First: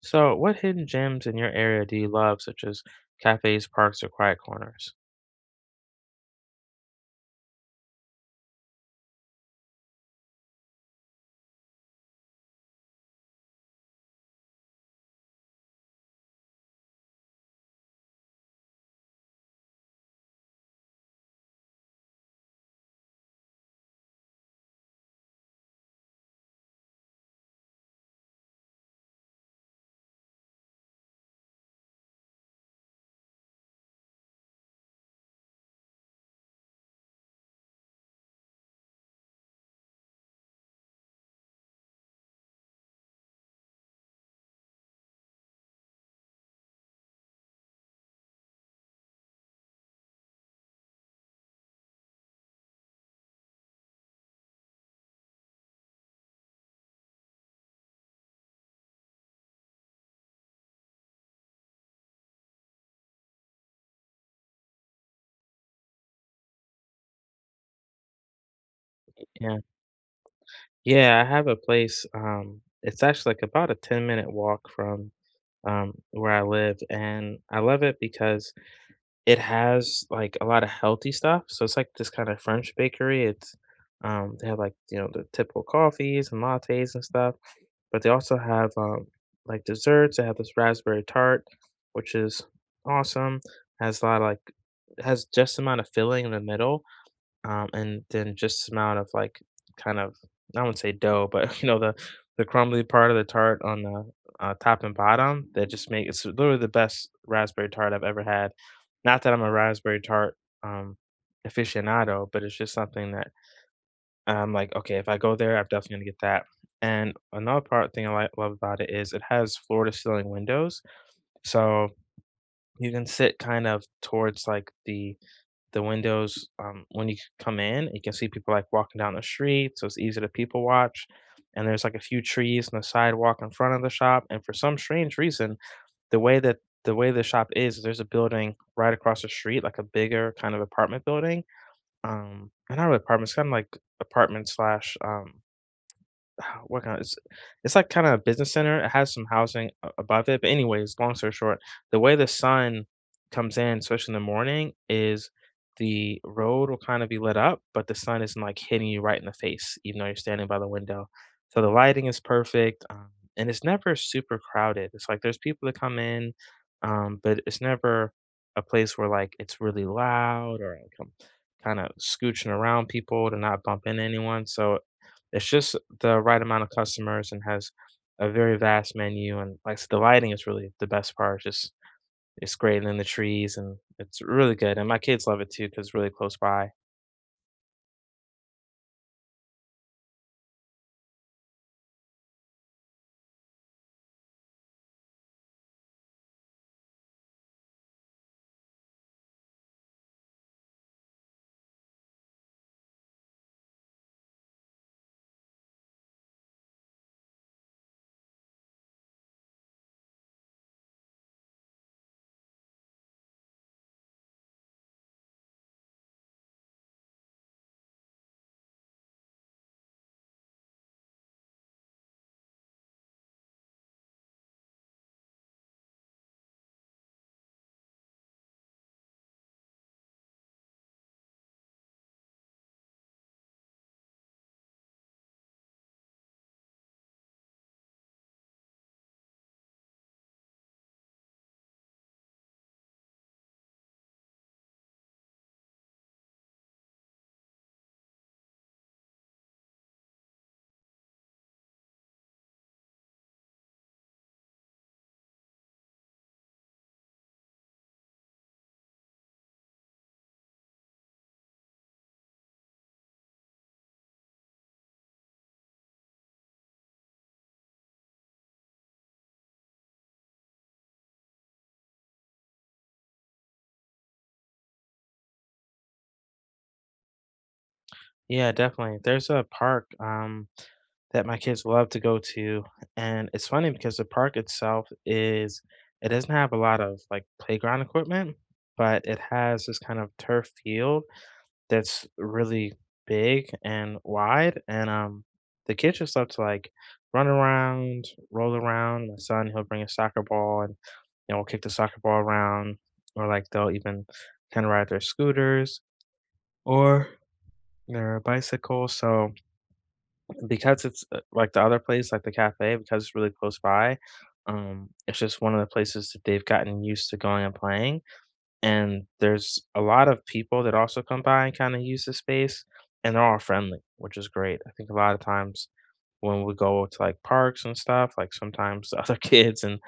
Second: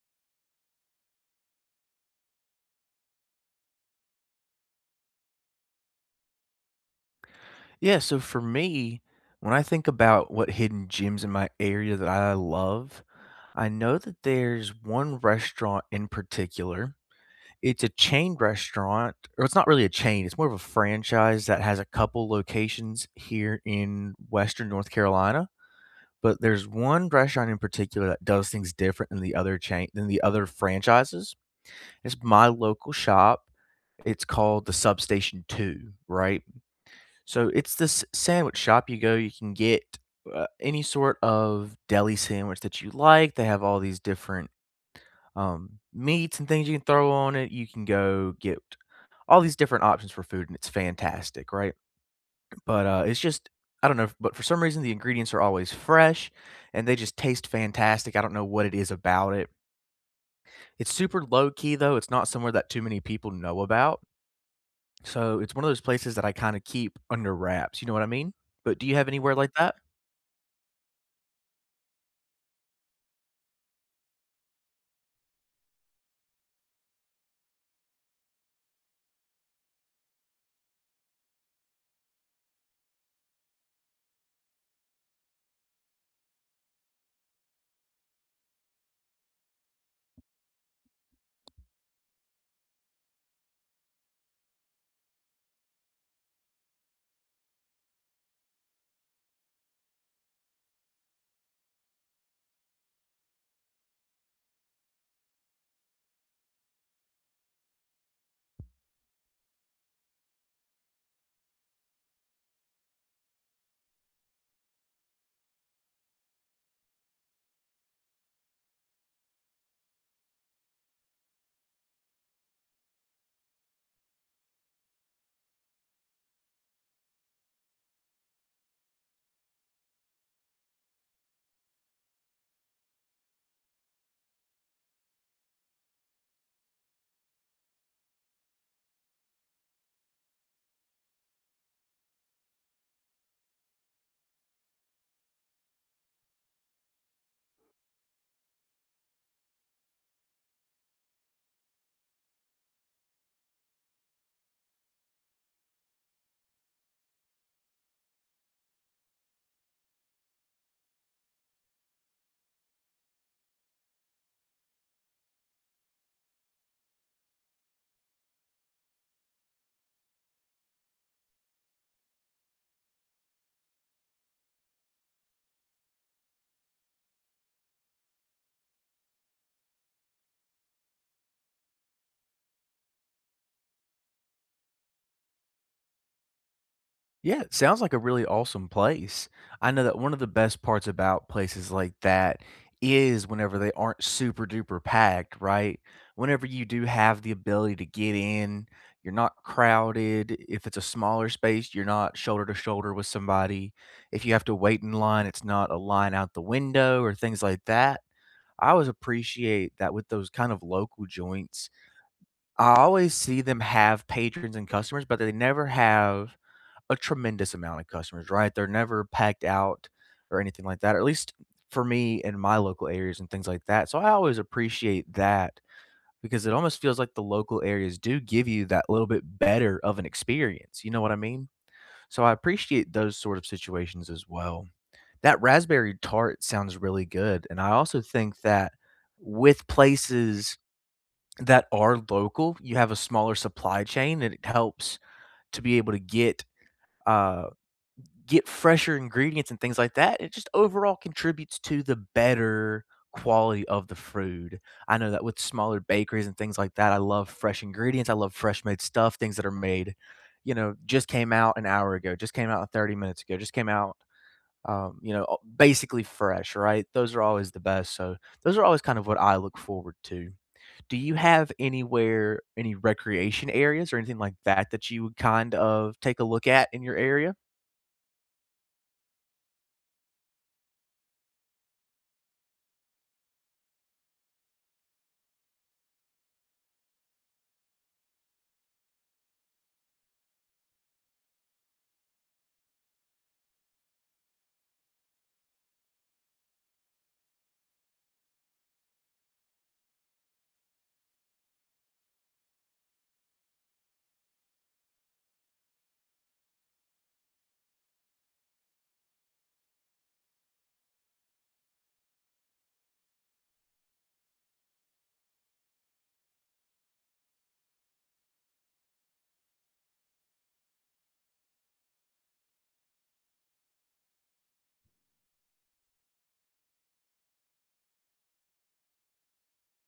So, what hidden gems in your area do you love, such as cafes, parks, or quiet corners? Yeah, so for me, when I think about what hidden gyms in my area that I love, I know that there's one restaurant in particular. It's a chain restaurant, or it's not really a chain, it's more of a franchise that has a couple locations here in Western North Carolina. But there's one restaurant in particular that does things different than the other chain than the other franchises. It's my local shop. It's called the Substation 2, right? So it's this sandwich shop you go, you can get any sort of deli sandwich that you like. They have all these different meats and things you can throw on it. You can go get all these different options for food, and it's fantastic, right? But it's just, I don't know, but for some reason, the ingredients are always fresh and they just taste fantastic. I don't know what it is about it. It's super low key, though. It's not somewhere that too many people know about. So it's one of those places that I kind of keep under wraps. You know what I mean? But do you have anywhere like Yeah, that? yeah, I have a place. It's actually like about a 10-minute minute walk from where I live, and I love it because it has like a lot of healthy stuff. So it's like this kind of French bakery. It's They have like the typical coffees and lattes and stuff. But they also have, like, desserts. They have this raspberry tart, which is awesome. Has a lot of, like Has just amount of filling in the middle, and then just amount of, like, kind of I wouldn't say dough, but, the crumbly part of the tart on the, top and bottom that just make it's literally the best raspberry tart I've ever had. Not that I'm a raspberry tart, um, aficionado, but it's just something that I'm like, okay, if I go there, I'm definitely gonna get that. And another part thing I love about it is it has floor to ceiling windows, so you can sit kind of towards like the windows, when you come in. You can see people like walking down the street, so it's easy to people watch. And there's like a few trees on the sidewalk in front of the shop. And for some strange reason, the way that the way the shop is there's a building right across the street, like a bigger kind of apartment building. And not really apartment, it's kind of like apartment slash what kind of it's like kind of a business center. It has some housing above it, but anyways, long story short, the way the sun comes in, especially in the morning, is the road will kind of be lit up, but the sun isn't like hitting you right in the face, even though you're standing by the window. So the lighting is perfect, and it's never super crowded. It's like there's people that come in, but it's never a place where like it's really loud or like I'm kind of scooching around people to not bump into anyone. So it's just the right amount of customers and has a very vast menu, and, like, s the lighting is really the best part, just it's great, and then the trees, and it's really good, and my kids love it too because it's really close by. Yeah, it sounds like a really awesome place. I know that one of the best parts about places like that is whenever they aren't super duper packed, right? Whenever you do have the ability to get in, you're not crowded. If it's a smaller space, you're not shoulder to shoulder with somebody. If you have to wait in line, it's not a line out the window or things like that. I always appreciate that with those kind of local joints. I always see them have patrons and customers, but they never have a tremendous amount of customers, right? They're never packed out or anything like that, or at least for me in my local areas and things like that. So I always appreciate that because it almost feels like the local areas do give you that little bit better of an experience. You know what I mean? So I appreciate those sort of situations as well. That raspberry tart sounds really good. And I also think that with places that are local, you have a smaller supply chain and it helps to be able to uh get fresher ingredients and things like that. It just overall contributes to the better quality of the food. I know that with smaller bakeries and things like that, I love fresh ingredients. I love fresh made stuff, things that are made, you know, just came out an hour ago, just came out 30 minutes ago, just came out, you know, basically fresh, right? Those are always the best. So those are always kind of what I look forward to. Do you have anywhere, any recreation areas or anything like that that you would kind of take a look at in your area? Yeah, definitely. There's a park, that my kids love to go to, and it's funny because the park itself is it doesn't have a lot of, like, playground equipment, but it has this kind of turf field that's really big and wide, and, the kids just love to, like, run around, roll around. My son, he'll bring a soccer ball and we'll kick the soccer ball around, or, like, they'll even kinda ride their scooters or their bicycle, so because it's, like, the other place, like the cafe, because it's really close by, it's just one of the places that they've gotten used to going and playing. And there's a lot of people that also come by and kinda use the space, and they're all friendly, which is great. I think a lot of times when we go to, like, parks and stuff, like, sometimes the other kids and,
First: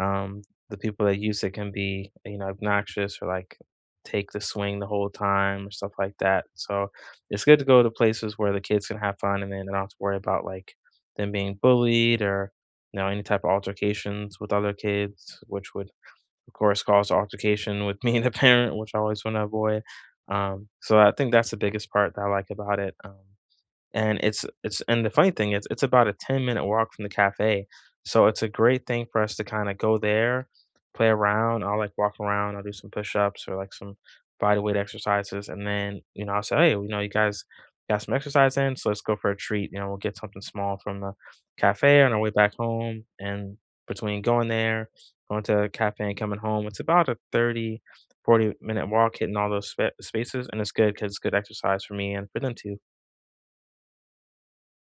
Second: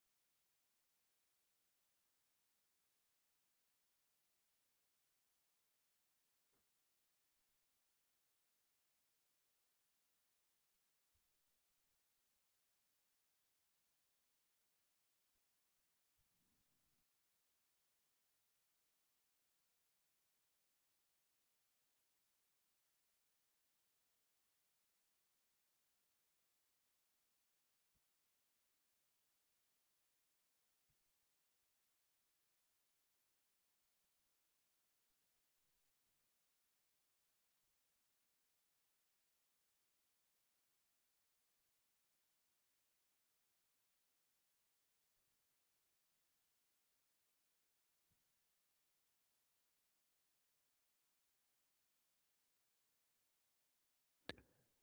um, the people that use it can be, obnoxious or, like, take the swing the whole time or stuff like that. So, it's good to go to places where the kids can have fun and then don't have to worry about, like, them being bullied or any type of altercations with other kids, which would of course, caused altercation with me and the parent, which I always want to avoid. So I think that's the biggest part that I like about it. And it's And the funny thing is it's about a 10-minute walk from the cafe, so it's a great thing for us to kinda go there, play around, I'll, like, walk around, I'll do some push-ups or, like, some body weight exercises, and then, I'll say, "Hey, you guys got some exercise in, so let's go for a treat." We'll get something small from the cafe on our way back home, and between going there, going to a cafe and coming home, it's about a 30 to 40 minute walk, hitting all those spaces, and it's good because it's good exercise for me and for them too.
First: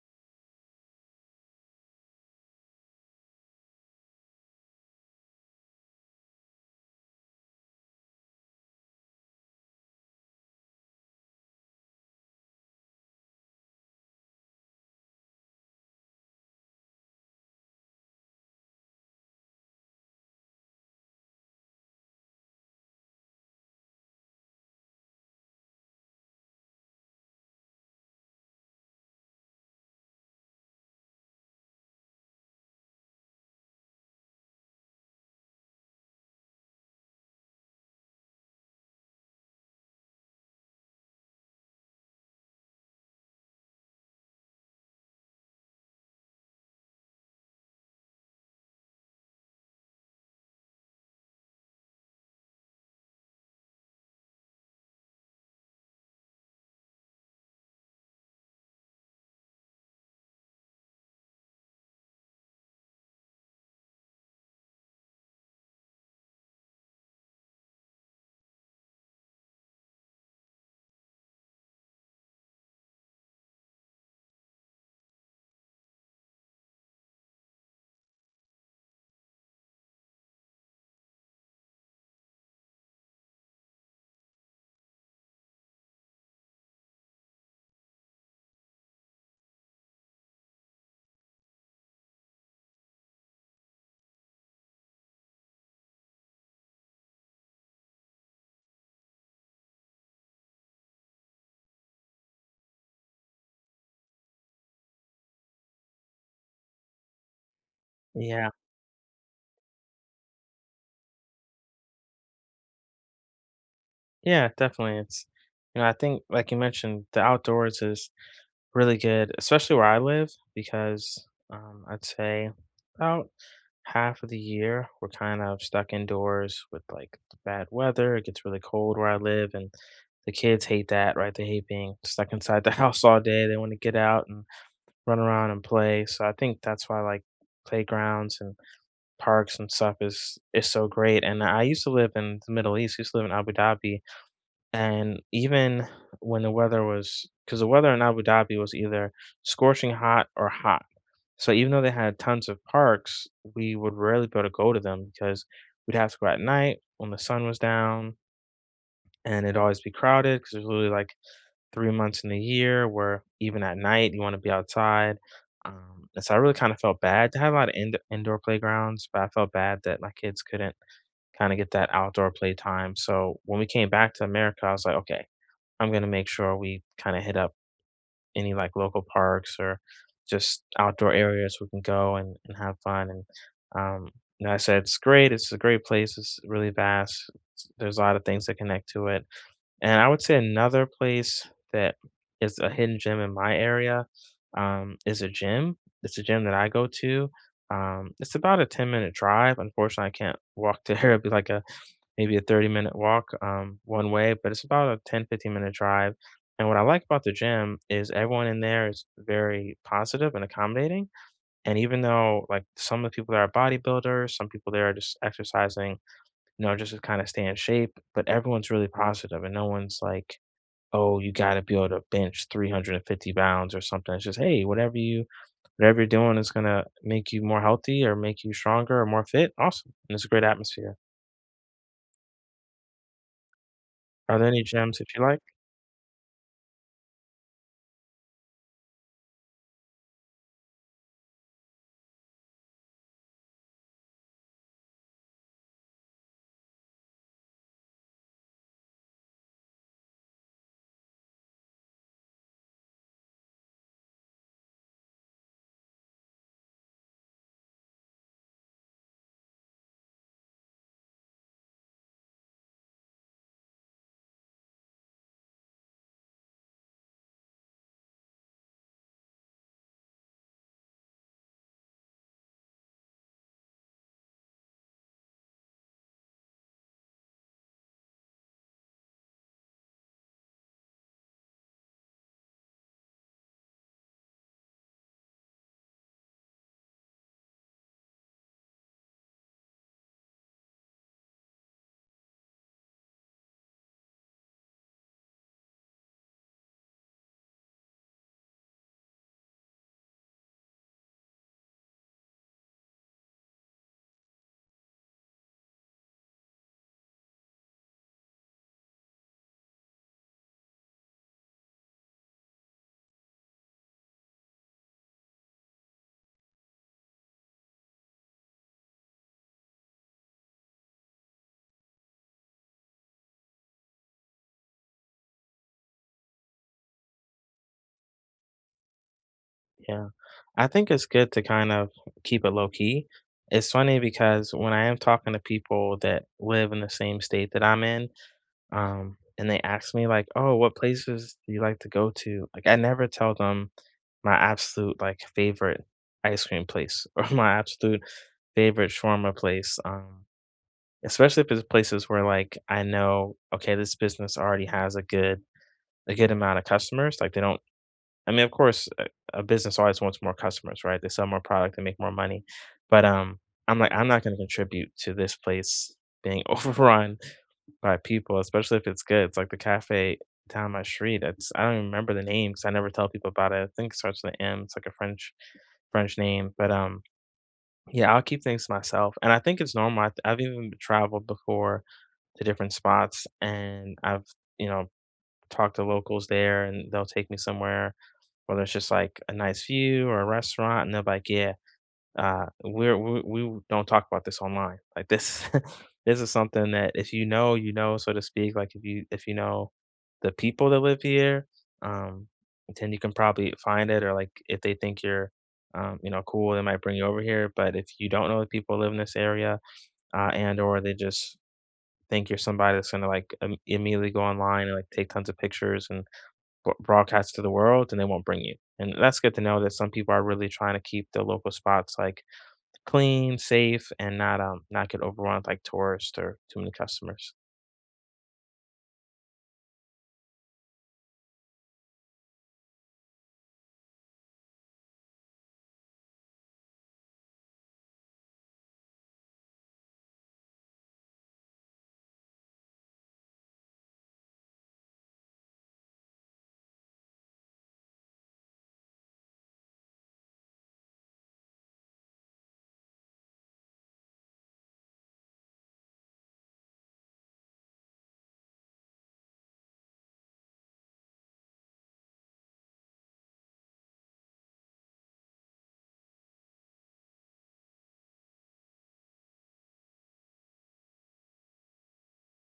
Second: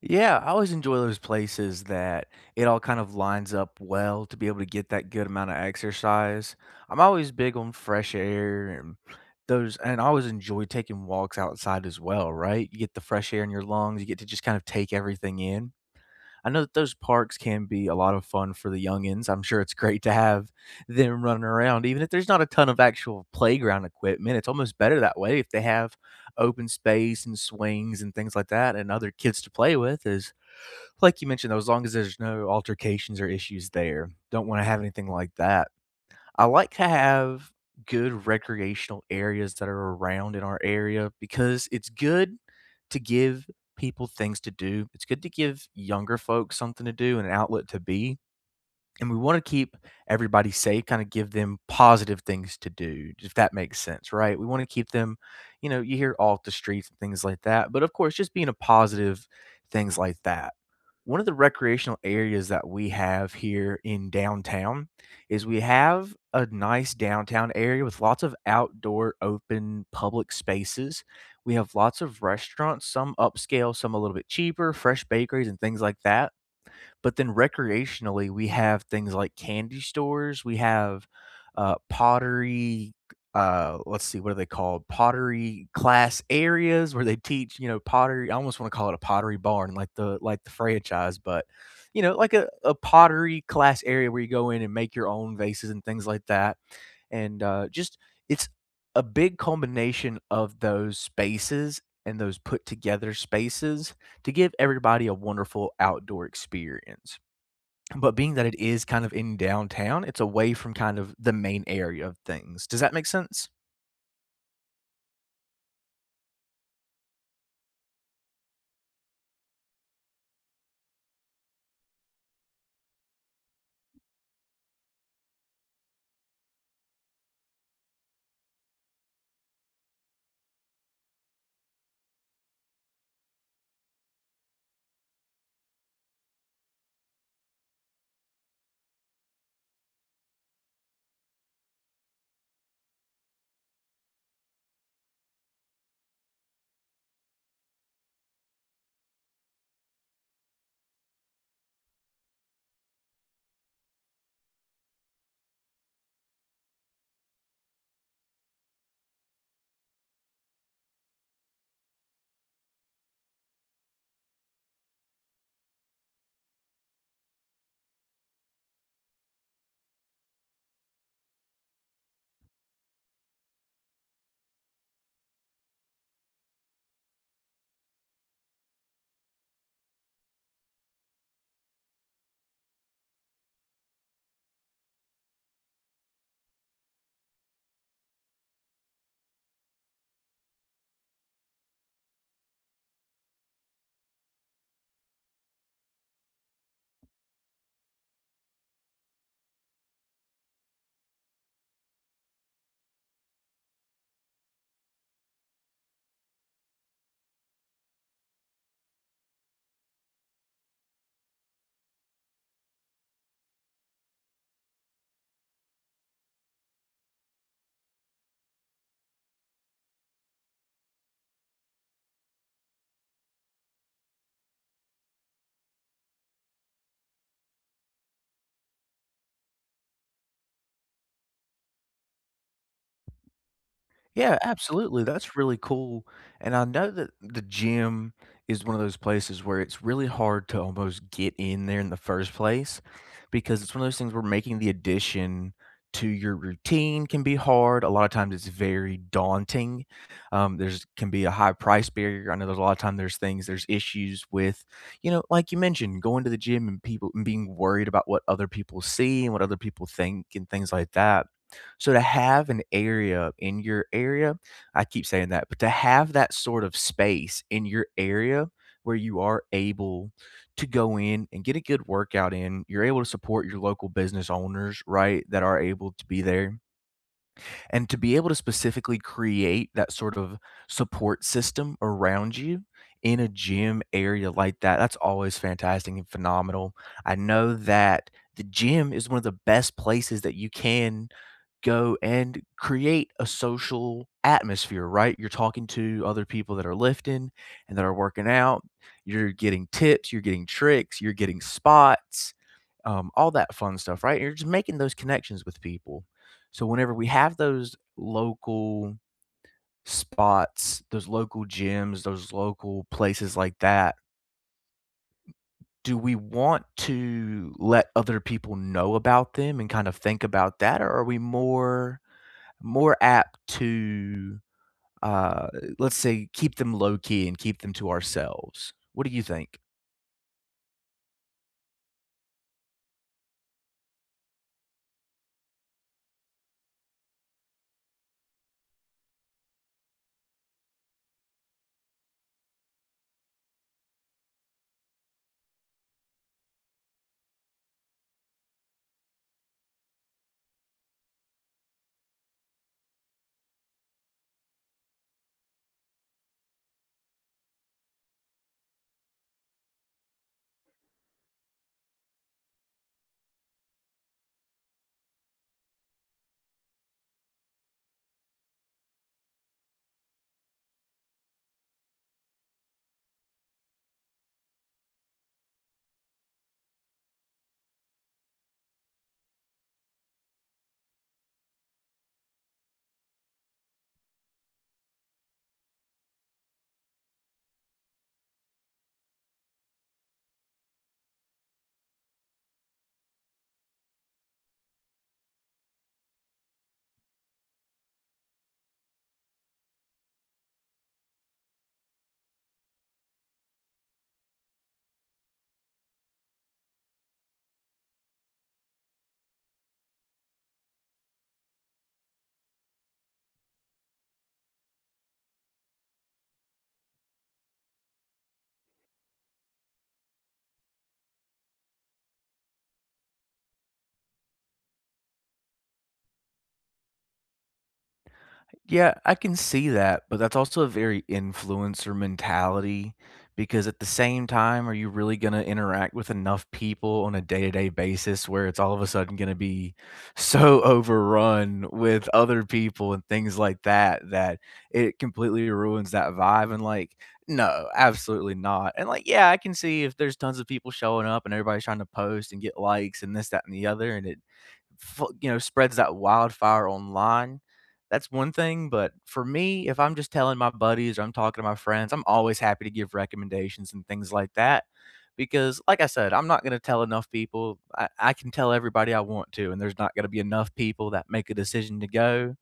Yeah, I always enjoy those places that it all kind of lines up well to be able to get that good amount of exercise. I'm always big on fresh air and those, and I always enjoy taking walks outside as well, right? You get the fresh air in your lungs, you get to just kind of take everything in. I know that those parks can be a lot of fun for the youngins. I'm sure it's great to have them running around, even if there's not a ton of actual playground equipment. It's almost better that way if they have open space and swings and things like that and other kids to play with is like you mentioned, though, as long as there's no altercations or issues there, don't want to have anything like that. I like to have good recreational areas that are around in our area because it's good to give people things to do. It's good to give younger folks something to do and an outlet to be and we want to keep everybody safe, kind of give them positive things to do, if that makes sense, right? We want to keep them, you know, you hear off the streets and things like that. But of course, just being a positive, things like that. One of the recreational areas that we have here in downtown is we have a nice downtown area with lots of outdoor open public spaces. We have lots of restaurants, some upscale, some a little bit cheaper, fresh bakeries, and things like that. But then recreationally, we have things like candy stores, we have, pottery, let's see, what are they called? Pottery class areas where they teach, you know, pottery I almost wanna call it a pottery barn, like the franchise, but, you know, like a pottery class area where you go in and make your own vases and things like that, and, just it's a big combination of those spaces and those put together spaces to give everybody a wonderful outdoor experience. But being that Yeah. it is kind of in downtown, it's away from kind of the main area of things. Does that make sense? Yeah, definitely. I think, like you mentioned, the outdoors is really good, especially where I live, because I'd say about half of the year we're kind of stuck indoors with like the bad weather. It gets really cold where I live, and the kids hate that, right? They hate being stuck inside the house all day. They want to get out and run around and play. So I think that's why, like, playgrounds and parks and stuff is so great, and I used to live in the Middle East. I used to live in Abu Dhabi, and even when the weather was because the weather in Abu Dhabi was either scorching hot or hot. So even though they had tons of parks, we would rarely be able to go to them because we'd have to go at night when the sun was down, and it'd always be crowded because there's literally like 3 months in the year where even at night you want to be outside. And so I really kind of felt bad. They had a lot of indoor playgrounds, but I felt bad that my kids couldn't kinda get that outdoor play time. So when we came back to America, I was like, "Okay, I'm gonna make sure we kinda hit up any, like, local parks or just outdoor areas we can go and have fun," and, um, I said, "It's great, it's a great place, it's really vast, s there's a lot of things that connect to it." And I would say another place that is a hidden gem in my area, is a gym. It's a gym that I go to, it's about a 10-minute drive, unfortunately, I can't walk there, it'd be like a maybe a 30-minute minute walk one way, but it's about a ten, 15 minute drive. And what I like about the gym is everyone in there is very positive and accommodating. And even though like some of the people there are bodybuilders, some people there are just exercising, just to kind of stay in shape, but everyone's really positive and no one's like, oh, you got to be able to bench 350 pounds or something. It's just, hey, whatever you're doing is going to make you more healthy or make you stronger or more fit. Awesome. And it's a great atmosphere. Yeah, Are there any gyms absolutely. that you That's like? really cool. And I know that the gym is one of those places where it's really hard to almost get in there in the first place because it's one of those things where making the addition to your routine can be hard. A lot of times it's very daunting. There's can be a high price barrier. I know there's a lot of time there's things, there's issues with, you know, like you mentioned, going to the gym and people and being worried about what other people see and what other people think and things like that. So to have an area in your area I keep saying that, but to have that sort of space in your area where you are able to go in and get a good workout in, you're able to support your local business owners, right, that are able to be there. And to be able to specifically create that sort of support system around you in a gym area like that, that's always fantastic and phenomenal. I know that the gym is one of the best places that you can go and create a social atmosphere, right? You're talking to other people that are lifting and that are working out. You're getting tips, you're getting tricks, you're getting spots, all that fun stuff, right? You're just making those connections with people. So whenever we have those local spots, those local gyms, those local places like that, do we want to let other people know about them and kind of think about that, or are we more apt to, uh, let's say, keep them low key and keep them to ourselves? What do you think? Yeah. I think it's good to kind of keep it low key. It's funny because when I am talking to people that live in the same state that I'm in, and they ask me like, "Oh, what places do you like to go to?" Like, I never tell them my absolute like favorite ice cream place or my absolute favorite shawarma place. Especially if it's places where like I know, okay, this business already has a good amount of customers. Like, they don't. I mean, of course, a business always wants more customers, right? They sell more product, they make more money. But, I'm like, "I'm not gonna contribute to this place being overrun by people, especially if it's good." It's like the cafe down my street, it's I don't even remember the name because I never tell people about it. I think it starts with an M. It's like a French name, but, yeah, I'll keep things to myself, and I think it's normal. I've even traveled before to different spots, and I've, you know, talked to locals there, and they'll take me somewhere, whether it's just like a nice view or a restaurant, and they're like, "Yeah, we don't talk about this online." This is something that if you know, you know, so to speak. Like if you know the people that live here, um, then you can probably find it. Or like if they think you're, cool, they might bring you over here. But if you don't know the people who live in this area, and or they just think you're somebody that's gonna like immediately go online and like take tons of pictures and broadcast to the world, and they won't bring you. And that's good to know that some people are really trying to keep their local spots like clean, safe, and not get overrun with like tourists or too many customers. Yeah, I can see that, but that's also a very influencer mentality because at the same time, are you really going to interact with enough people on a day to day basis where it's all of a sudden going to be so overrun with other people and things like that that it completely ruins that vibe? And like, no, absolutely not. And like, yeah, I can see if there's tons of people showing up and everybody's trying to post and get likes and this, that, and the other, and it you know, spreads that wildfire online, that's one thing, but for me, if I'm just telling my buddies or I'm talking to my friends, I'm always happy to give recommendations and things like that because like I said, I'm not going to tell enough people. I can tell everybody I want to, and there's not going to be enough people that make a decision to go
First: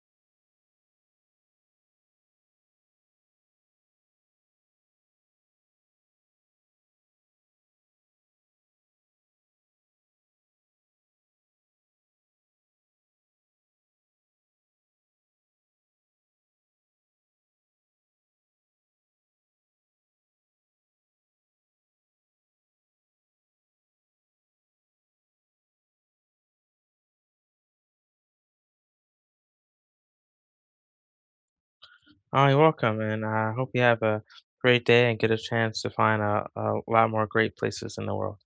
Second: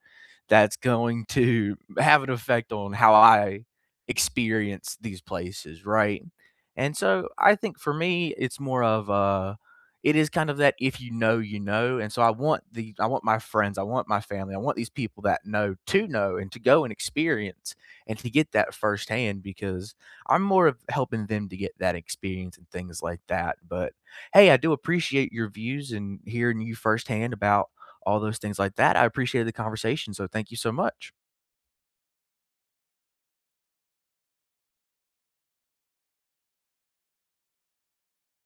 that's going to have an effect on how I experience these places, right? And so I think for me, it's more of a it is kind of that if you know, you know. And so I want the I want my friends, I want my family, I want these people that know to know and to go and experience and to get that firsthand because I'm more of helping them to get that experience and things like that. But hey, I do appreciate your views and hearing you firsthand about all those things like that. I appreciated the conversation. So thank you so much. Oh, you're welcome, and I hope you have a great day and get a chance to find a lot more great places in the world.